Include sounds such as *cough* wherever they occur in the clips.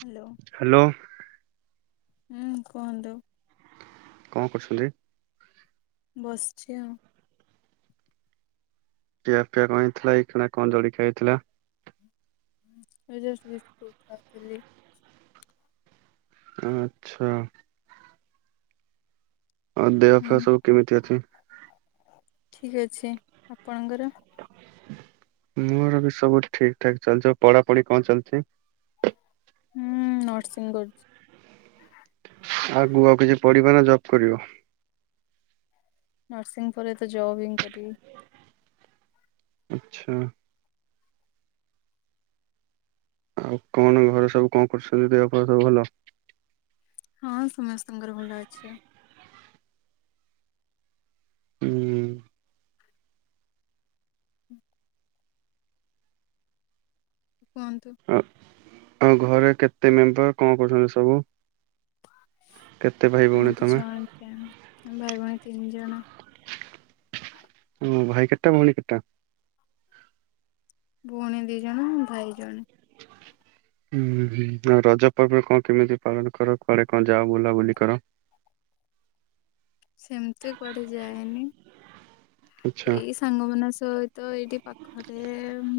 Hello. Hello. ହୁଁ କୁହନ୍ତୁ। କଣ କରୁସନ୍ତି? ବସିଚି ଆଉ। ଖିଆ ପିଆ କଣ ହେଇଥିଲା ଏଇ ଖଣା କଣ ଜଳିଖିକା ହେଇଥିଲା? ଏଇ ଜଷ୍ଟ ବିସ୍କୁଟ ଖାଉଥିଲି। ଆଚ୍ଛା। ଆଉ ଦେହ ହୁଁ ଫେହ ସବୁ କେମିତି ଅଛି? ଠିକ୍ ଅଛି। ଆପଣଙ୍କର? ମୋର ବି ସବୁ ଠିକ ଠାକ ଚାଲିଛି। ପଢାପଢି କଣ ଚାଲିଛି? ହୁଁ ନରସିଂହୁ କରୁଛି। ଆଗକୁ ଆଉ କିଛି ପଢିବ ନା ଜବ୍ କରିବ? ନର୍ସିଂ ପରେ ତ ଜବ ହିଁ କରିବି। ଆଚଛା। ଆଉ କଣ ଘରେ ସବୁ କଣ କରସାରିଲେ, ଦେହ ପା ସବୁ ଭଲ? ହଁ ସମସ୍ତଙ୍କର ଭଲ ଅଛି। ହୁଁ କୁହନ୍ତୁ। ଆଉ ଘରେ କେତେ ମେମ୍ବର? କଣ କରୁଛନ୍ତି ସବୁ? କେତେ ଭାଇ ଭଉଣୀ ତମେ? *unintelligible* ଭାଇ ଭଉଣୀ ତିନି ଜଣ। ଓ ଭାଇ କେତେଟା ଭଉଣୀ କେତେଟା? ଭଉଣୀ ଦି ଜଣ ଭାଇ ଜଣେ। *inaudible* ହୁଁ ହୁଁ ଆଉ ରଜ ପର୍ବଣି କଣ କେମିତି ପାଳନ କର? କୁଆଡେ କଣ ଯାଅ ବୁଲାବୁଲି କର? ସେମିତି କୁଆଡେ ଯାଏନି। ଆଚ୍ଛା ଏଇ ସ ସାଙ୍ଗ ମଙ୍କ ସହିତ ଏଇଠି ପାଖରେ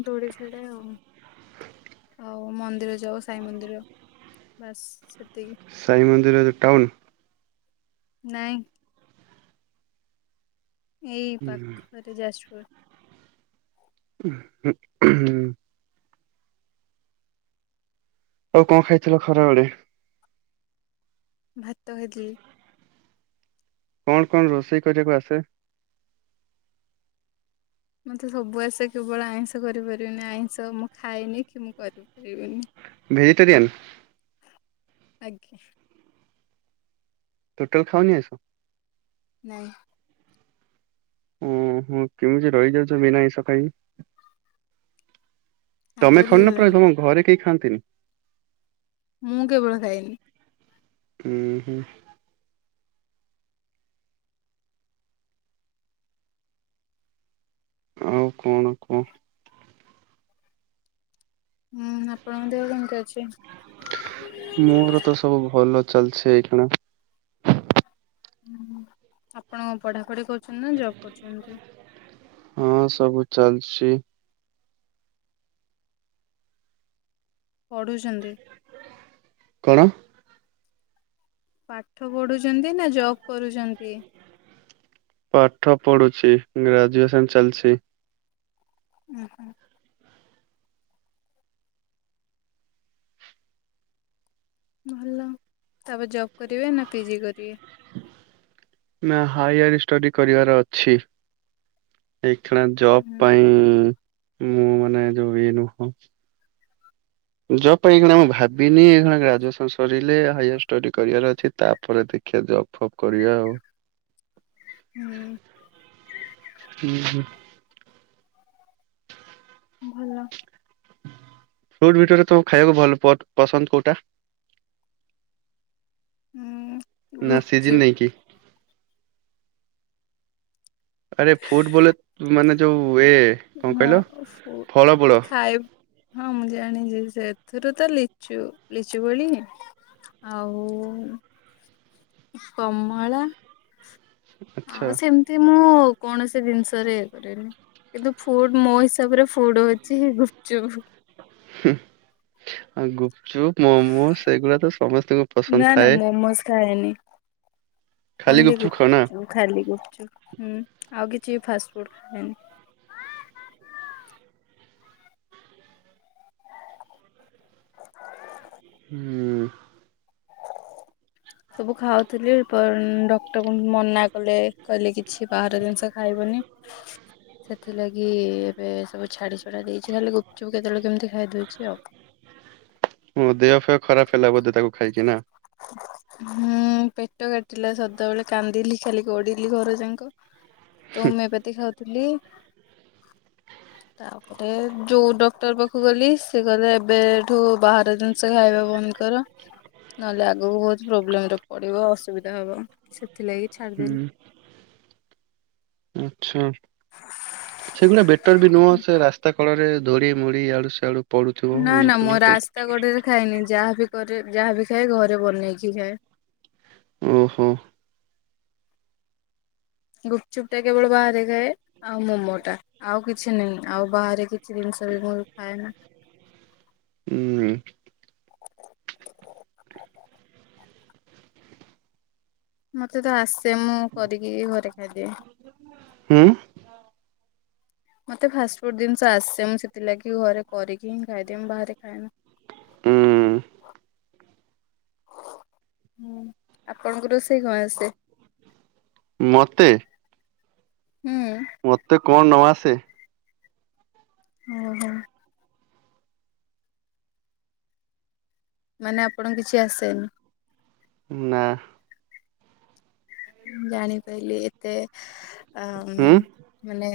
ଦୋଳି ଝୁଲେ ଆଉ। ଆଉ ମନ୍ଦିର ଯାଉ ସାଇ ମନ୍ଦିର ବାସ୍ ସେତିକି। ସାଇ ମନ୍ଦିର ରେ ଟାଉନ୍? ନାଇଁ। ଏଇ ପାଖରେ ଯାଜପୁର। ହ। ଆଉ କଣ ଖାଇଥିଲ ଖରା ବେଳେ। ଭାତ ଖାଇଥିଲି। କଣ କଣ ରୋଷେଇ କରିବାକୁ ଆସେ? ମତେ ସବୁ ଆସେ କେବଳ ଆଇଁଷ କରିପାରିବନି। ଆଇଁଷ ମୁଁ ଖାଇଏନି କି ମୁଁ କରିପାରିବିନି। ଭେଜିଟେରିୟନ୍? ଆଜ୍ଞା। ଟୋଟାଲ ଖାଅନି ଆଇଁଷ? ନାଇଁ। ଓ ହ କେମିତି ରହିଯାଉଛ ବିନା ଆଇଁଷ ଖାଇକି। ତମେ ଆଦତ ଖାଉନ ନା ପ୍ରାୟ ହେଇଗଲାଣି ତମ ଘରେ କେହି ଖାଆନ୍ତିନି। ମୁଁ କେବଳ ଖାଏନି। ହୁଁ ହୁଁ। ଆଉ କଣ କୁହ? ହୁଁ ଆପଣଙ୍କ ଦେହ କେମିତି ଅଛି? ମୋର ତ ସବୁ ଭଲ ଚାଲିଛି ଏୟୀଖେଣା। ଆପଣ ପଢାପଢି କରୁଛନ୍ତି ନା ଜବ୍ କରୁଛନ୍ତି? ହଁ ସବୁ ଚାଲିଛି। ପଢ଼ୁଛନ୍ତି? କଣ? ପାଠ ପଢୁଛନ୍ତି ନା ଜବ କରୁଛନ୍ତି? ପାଠ ପଢୁଛି ଗ୍ରାଜୁଏସନ ଚାଲିଛି। ହୁଁ ହୁଁ। ଭଲ ତାପରେ ଜବ୍ କରିବେ ନା ପିଜି କରିବେ? ନା ହାୟର ଷ୍ଟଡି କରିବାର ଅଛି। ଏଇକ୍ଷିଣା ଜବ୍ ହୁଁ ପାଇଁ ମୁଁ ମାନେ ଯୋଉ ଇ ନୁହଁ ଜବ୍ ପାଇଁ ଏଇକ୍ଷିଣା ମୁଁ ଭାବିନି ଏଇକ୍ଷିଣା ଗ୍ରାଜୁଏସନ୍ ସରିଲେ ହାୟର ଷ୍ଟଡ଼ି କରିବାର ଅଛି। ତାପରେ ଦେଖିଆ ଜବ୍ ଫବ୍ କରିବା ଆଉ। ହୁଁ। ହୁଁ ହୁଁ। ଭଲ। ଫ୍ରୁଟ୍ ଭିତରେ ତମୁ ଖାଇବାକୁ ଭଲ ପଟ୍ ପସନ୍ଦ କୋଉଟା? ଉଁ ନାଁ ସିଜିିନ୍ ନେଇକି। ଆରେ ଫ୍ରୁଟ୍ ବୋଲେ ମାନେ ଯୋଉ ଏ କଣ କହିଲ ହଁଓ ଫୁ ଫଳ ମୂଳ ଖାଇ ହଁ ମୁଁ ଜାଣିଚି। ସେଥିରୁ ତ ଲିଚୁ ଲିଚୁ କୋଳି। ଆଉ କମଳା ଆଚ୍ଛା। ଆଉ ସେମ୍ ତି ମୁଁ କୌଣସି ଦିନିଷରେ ଇଏ କରେନି। କିନ୍ତୁ ଫୁଡ଼୍ ମୋ ହିସାବରେ ଫୁଡ଼୍ ହୋଉଚି ଗୁପଚୁପ୍। ହୁଁ ଅ ଗୁପଚୁପ୍ ମୋମୋସ୍ ସେଗୁଡ଼ା ତ ସମସ୍ତଙ୍କୁ ପସନ୍ଦ ଥାଏ। ମୋସ୍ ଖାଏନି। ଖାଲି ଗୁପଚୁପ୍ ଖାଅ ନା? ଉଁ ଖାଲି ଗୁପ୍ଚପପ୍। ହୁଁ ଆଉ କିଛି ଫାଷ୍ଟ ଫୁଡ଼୍ ଖାଏନି। ଆ। ହୁଁ। ସବୁ ଖାଉଥୁଲି ପ ଡକ୍ଟର ମନା କଲେ କହିଲେ କିଛି ବାହାର ଜିନିଷ ଖାଇବନି। ମୁଁ ହିଁ ମନା କଲି। ସେଥିଲାଗି ଏବେ ସବୁ ଛାଡ଼ି ଛୁଡ଼ା ଦେଇଚି। ଖାଲି ଗୁପଚୁପ୍ କେତୋଳେ କେମିତି ଖାଇଦୋଉଚି ଆଉ। ଓ ଦେହ ଫେହ ଖରାପ ହେଲା ବୋଧ ତାକୁ ଖାଇକି ନା? ହୁଁ ପେଟ କାଟିଲା ସଦାବେଳେ। କାନ୍ଦିଲି ଖାଲି ଗଡି଼ଲି ଘର ଯାଁକ। *unintelligible* ତ ହୋମିଏପାତି ଖାଉଥୁଲି। ତା ପ ଏ ଯୋଉ ଡକ୍ଟର ପାଖୁକୁ ଗଲି ସେ କଇଲେ ଏବେଠୁ ବାହାର ଜିନିଷ ଖାଇବା ବନ୍ଦ କର। ନହେଲେ ଆଗୁକୁ ବହୁତ ପ୍ରୋବ୍ଲେମ୍ ରେ ପଡ଼ିବ। ଅସୁବିଧା ହବ ସେଥିଲାଗି ହୁଁ ଛାଡ଼ିଦେଲି। ଆଚ୍ଛା। ସେଗୁଡ଼ା ବେଟର୍ ବି ନୁହଁ ସେ ରାସ୍ ତା କଡ଼ରେ ଧୂରି ମରି ୟାଡ଼ୁ ସ୍ୟାଡ଼ୁ ପଡୁଥୁବ, ନା ନା ମୁଁ ଉଡ଼ୁଥୁବ ସେ ରାସ୍ତା ତ କଡରେ ଖାଏନି ଯାହାବି କରେ ଯାହା ବିି ଖାଏ ଘରେ ବନେଇକି ଖାଏ। ଓହୋ। ଗୁପଚୁପ୍ ଟା କେବଳ ବାହାରେ ଖାଏ। ଆଉ ମୋମୋଟା ଆଉ କିଛି ନାହିଁ। ଆଉ ବାହାରେ କିଛି ଜିନିଷ ବି ମୁଁ ଖାଏନା। ଉଁ ମତେ ତ ଆସେ ମୁଁ କରିକି ଘରେ ଖାଇଦିଏ। ହୁଁ? ମତେ ଫାଷ୍ଟ ଫୁଡ଼୍ ଦିନିଷ ଆସେ। ମୁଁ ସେଥିଲାଗି ଘରେ କରିକି ହିଁ ଖାଇଦିଏ ମୁଁ ବାହାରେ ଖାଏନି। ଉଁ। ହୁଁ ଆପଣଙ୍କୁ ରୋଷେଇ କଁ ଆସେ? ମତେ? ହୁଁ। ମତେ କଣ ନ ଆସେ? ଓହୋ। ମାନେ ଆପଣଙ୍କୁ କିଛି ଆସେନି। ନା। ଜାଣିପାଇଲି ଏତେ ଆ, ହୁଁ ଉଁ, ମାନେ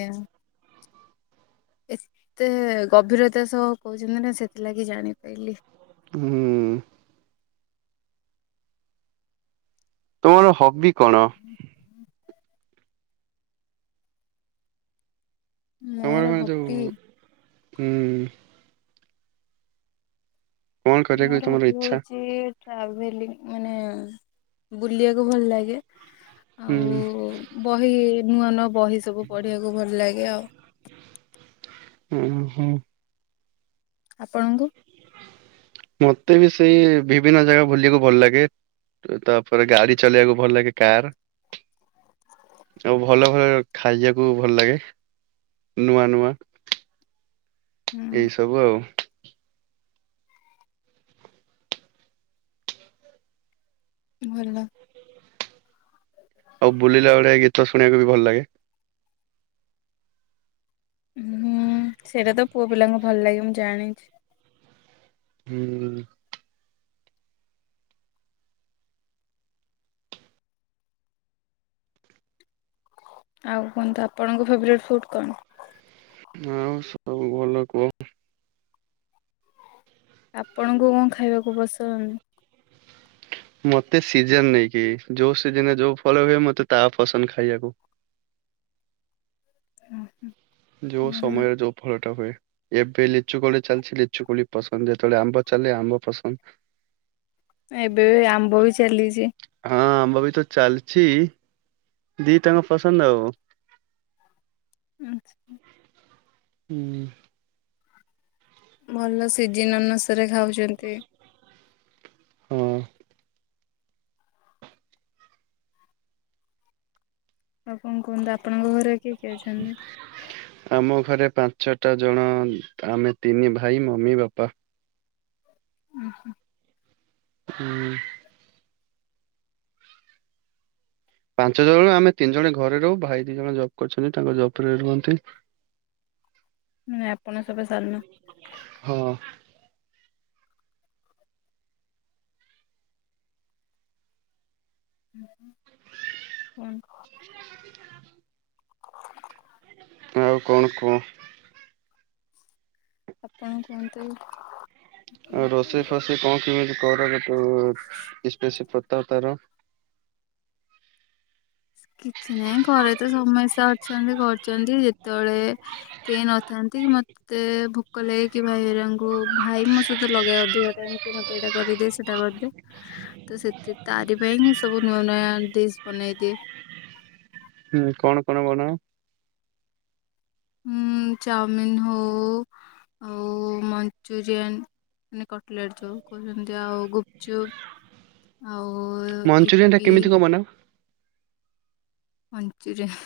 ଏତେ ଗଭୀରତା ସହ କହୁଛନ୍ତି ନା ସେଥିଲାଗି ଜାଣିପାଇଲି। ହୁଁ। ତୁମର ହବି କଣ? ମୋର ତୋମର ମାନେ ଯୋଉ ହବି ଉଁ, କଣ କରିବାକୁ ମୋର ତମର ହବି ଇଚ୍ଛା ହଉଚି ଟ୍ରାଭେଲିଂ ମାନେ ବୁଲିବାକୁ ଭଲ ଲାଗେ। ହୁଁ। ଆଉ ବହି ନୂଆ ନୂଆ ବହି ସବୁ ପଢିବାକୁ ଭଲ ଲାଗେ ଆଉ। ଅଁ, ହଁ। ଆପଣଙ୍କୁ? ମୋତେ ବି ସେଇ ବିଭିନ୍ନ ଜାଗା ବୁଲିବାକୁ ଭଲ ଲାଗେ। ତ ତାପରେ ଗାଡି ଚଲେଇବାକୁ ଭଲ ଲାଗେ କାର୍। ଆଉ ଭଲ ଭଲ ଖାଇବାକୁ ଭଲ ଲାଗେ। ନୂଆ ନୂଆ ହୁଁ ଏଇ ସବୁ ଆଉ। ଭଲ। ଆଉ ବୁଲିଲା ବେଳେ ଗୀତ ଶୁଣିବାକୁ ବି ଭଲ ଲାଗେ। ହୁଁ, ସେଇଟା ତ ପୁଅ ପିଲାଙ୍କୁ ଭଲ ଲାଗେ ମୁଁ ଜାଣିଛି। ହୁଁ। ଆଉ କୁହନ୍ତୁ ଆପଣଙ୍କ ଫେବରେଟ୍ ଫୁଡ଼୍ କଣ? ଆଉ ସବୁ ଭଲ, କୁହ। ଆପଣଙ୍କୁ କଣ ଖାଇବାକୁ ପସନ୍ଦ? ମୋତେ ସିଜନ୍ ନେଇକି, ଯୋଉ ସିଜନ୍ ରେ ଯୋଉ ଫଳ ହୁଏ ମୋତେ ତା ପସନ୍ଦ ଖାଇବାକୁ। ଓ, ହୁଁ। ଯୋଉ ସମୟରେ ଯୋଉ ଫଳ ଟା ହୁଏ। ଏବେ ଲିଚୁ କୋଳି ଚାଲିଛି ଲିଚୁ କୋଳି ପସନ୍ଦ। ଯେତେବେଳେ ଆମ୍ବ ଚାଲେ ଆମ୍ବ ପସନ୍ଦ। ଏବେ ବି ଆମ୍ବ ବି ଚାଲିଛି। ହଁ ଆମ୍ବ ବି ତ ଚାଲିଛି, ଦି ଟା ଯାଙ୍କ ପସନ୍ଦ ଆଉ। ଆଚ୍ଛା। ହୁଁ। ଭଲ ସିଜନ୍ ଅନୁସାରେ ଖାଉଛନ୍ତି। ହଁ। ଆଉ କଣ କୁହନ୍ତୁ, ଆପଣଙ୍କ ଘରେ କିଏ କିଏ ଅଛନ୍ତି? ଆମ ଘରେ ପାଞ୍ଚଟା ଜଣ, ଆମେ ତିନି ଭାଇ ମମି, ବାପା। ଓହୋ। ହୁଁ,। ପାଞ୍ଚ ଜଣ ଆମେ ତିନି ଜଣ ଘରେ ରହୁ। ଭାଇ ଦି ଜଣ ଜବ୍ କରିଛନ୍ତି ତାଙ୍କ ଜବ୍ ରେ ରୁହନ୍ତି। *inaudible* ନା ଆପଣ ସବା ସାନ? ହଁ। *inaudible* *inaudible* ଆଉ କଣ କୁହ? ଆପଣ କୁହନ୍ତୁ। ଆଉ ରୋଷେଇ ଫଷେଇ କଣ କିମିତି କର, *unintelligible* ଇସ୍ପେଶି ବତାଓ ତାର? କିଛି ନାହିଁ ଘରେ ତ ସମସ୍ତେ ଅଛନ୍ତି କରୁଚନ୍ତି। ଯେତେବେଳେ କେ ନଥାନ୍ତି କି ମୋତ ତେ ଭୁକ ଲାଗେ କି ଭାଇହେରାଙ୍କୁ ଭାଇ ମୋ ସହିତ ଲଗାଏ ଅଧିକ ଟାଇମ୍ କି ମୋ ତେ ଏଇଟା କରିଦେ, ସେଟା କରିଦେ। ତୁ ସେ-ତେ-ତେ ତାରି ପାଇଁ ହିଁ ସବୁ ନୂଆ ନୂଆ ଡିସ୍ ବନେଇଦିଏ। ହୁଁ କଣ କଣ ବନାଅ? ହୁଁ ଚଉମିନ୍ ହଉ ଆଉ ମଞ୍ଚୁରିଆନ୍ ମାନେ କଟଲେଟ ଯଉ କହୁଛନ୍ତି ଆଉ ଗୁପଚୁପ ଆଉ ମଞ୍ଚୁରିଆନ ଟା ଇପି କେମିତି କଣ ବନାଅ? ମଂଞ୍ଚୁରିଆ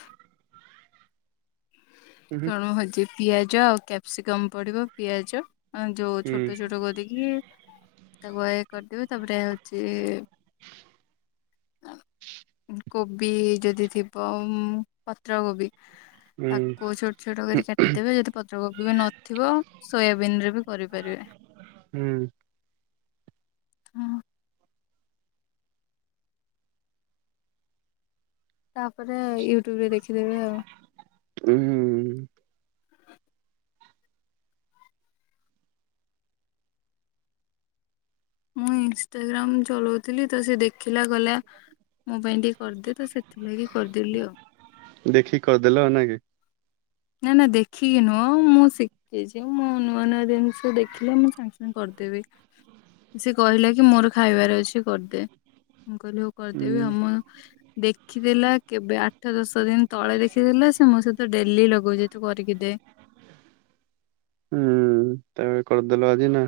ହୁଁ ଚଣ ଭାଜି ପିଆଜ ଆଉ କ୍ୟାପ୍ସିକମ୍ ପଡ଼ିବ ପିଆଜ ଯୋଉ ହୁଁ ଛୋଟ ଛୋଟ କରିକି ତାକୁ ଏ କରିଦେବ ତା ପରେ ଏ ହଉଛି କୋବି ଯଦି ଥିବ ପତ୍ର କୋବି ହୁଁ କୋଉ ଛୋଟ ଛୋଟ କରି କାଟିଦେବେ ଯଦି ପତ୍ରକୋବି ବି ନଥିବ ସୋୟାବିନ ରେ ବି କରି ପାରିବେ। ହୁଁ ହଁ ତା ପରେ ୟୁଟ୍ୟୁବ୍ ରେ ଦେଖି ଦେବେ ଆଉ। ଉ ହୁ, ହୁ। ମୁଁ ଇନଷ୍ଟାଗ୍ରାମ୍ ଚଳଉଥିଲି ତ ସେ ଦେଖିଲା ଗଲା ମୋ ପାଇଁ ଟିକେ କରିଦିଏ ତ ସେଥିଲାଗି କରିଦେଲି ଆଉ ଦେଖିକି କରି ଦେଲା ନା କି। ନା ନା ଦେଖିକି ନୁହଁ ମୁଁ ଶିଖ ଛି ମୁଁ ନୂଆ ନୂଆ ଜିନିଷ ଦେଖିଲେ ମୁଁ ସାଙ୍ଗେ ସାଙ୍ଗେ କରିଦେବି। ସେ କହିଲା କି ମୋର ଖାଇବାର ଅଛି କରି ଦେ। ମୁଁ କହିଲି ହଉ ହୁଁ କରିଦେବି ଆଉ ମୁଁ ଦେଖ ଦେଖିଦେଲା କେବେ ଆଠ ଦଶ ଦିନ ତଳେ ଦେଖିଦେଲା ସେ ମୋ ସହିତ ଡେଲି ଲଗଉଛି ତୁ କରିକି ଦେ ହୁଁ ଉ ତମେ କରିଦେଲ ଆଜି ନା।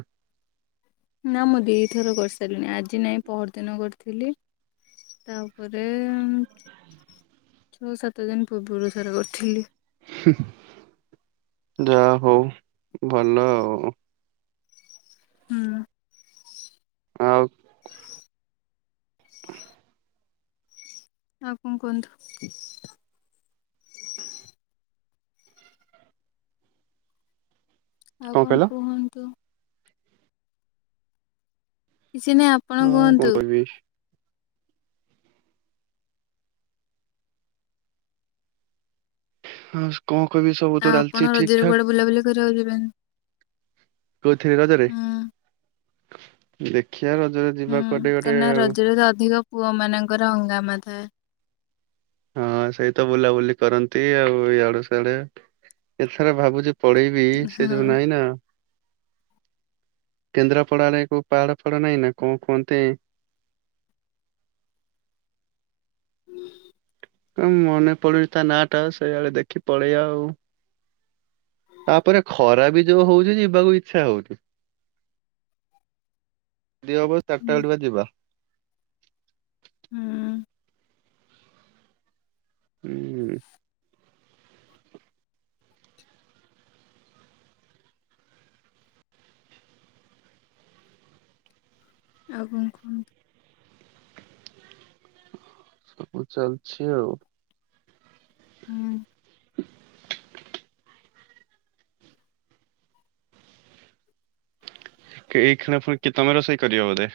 ନା ମୁଁ ଦିଇଥର କରି ସାରିଲିଣି ଆଜି ନାହିଁ ପହର ଦିନ କରିଥିଲି। ତା ପରେ ଛଅ ସାତ ଦିନ ପୂର୍ବରୁ ଥରେ କରିଥିଲି। ହୁଁ, ଯାହା ହଉ ଭଲ ଆଉ। ହୁଁ ଆଉ ଆଉ କଣ କୁହନ୍ତୁ? ଆଉ କଣ କୁହନ୍ତୁ? କିଛି ନାହିଁ ଆପଣ ଆଉ କଣ କୁହନ୍ତୁ। କହିବି? ହଁ, କଣ କହିବି ସବୁ ତ ଆପଣ ଚାଲିଛି ଠିକ୍ ରଜରେ କୁଆଡେ ଠାକ୍। ବୁଲାବୁଲି ଘର ଆଉ ଯିବେନି? କୋଉଥିରେ ରଜରେ ହୁଁ ଦେଖି ବା ରଜରେ ହୁଁ, ଯିବା କୁଆଡେ କାହିଁକି ଗୋଟେ ନା ଆଉ। ରଜରେ ତ ଅଧିକ ପୁଅ ମାନଙ୍କର ହଙ୍ଗାମା ଥାଏ। ହଁ, ସେଇ ତ ବୁଲାବୁଲି କରନ୍ତି, ଇଆଡେ ସିଆଡେ ଏଥର ଭାବୁଛି ପଳେଇବି ସେ ହଁ। ଯଉ ନାହିଁ ନା କେନ୍ଦ୍ରାପଡା ରେ କୋଉ ପାହାଡ ଫାହାଡ ନାଇଁ ନା କଣ କୁହନ୍ତ *unintelligible* ମନେ ପଡୁଚି ତା ନାଁ ଟା ସେଇଆଡେ ଦେଖି ପଳେଇବା ଆଉ ତା ପରେ ଖରା ବି ଯୋଉ ହଉଛି ଯିବାକୁ ଇଚ୍ଛା ହଉନି। ଦି ହବ ଚାରିଟା ବଳୁଆ ଯିବା। ହୁଁ ଉ ହୁଁ। ଆଉ କଣ କୁହନ୍ତୁ? କାମ ଚାଲିଛି ଆଉ ହୁଁ *unintelligible* ଏଇ କ୍ଷଣୀ କି ତମେ ରୋଷେଇ କରିବ ବୋଧେ?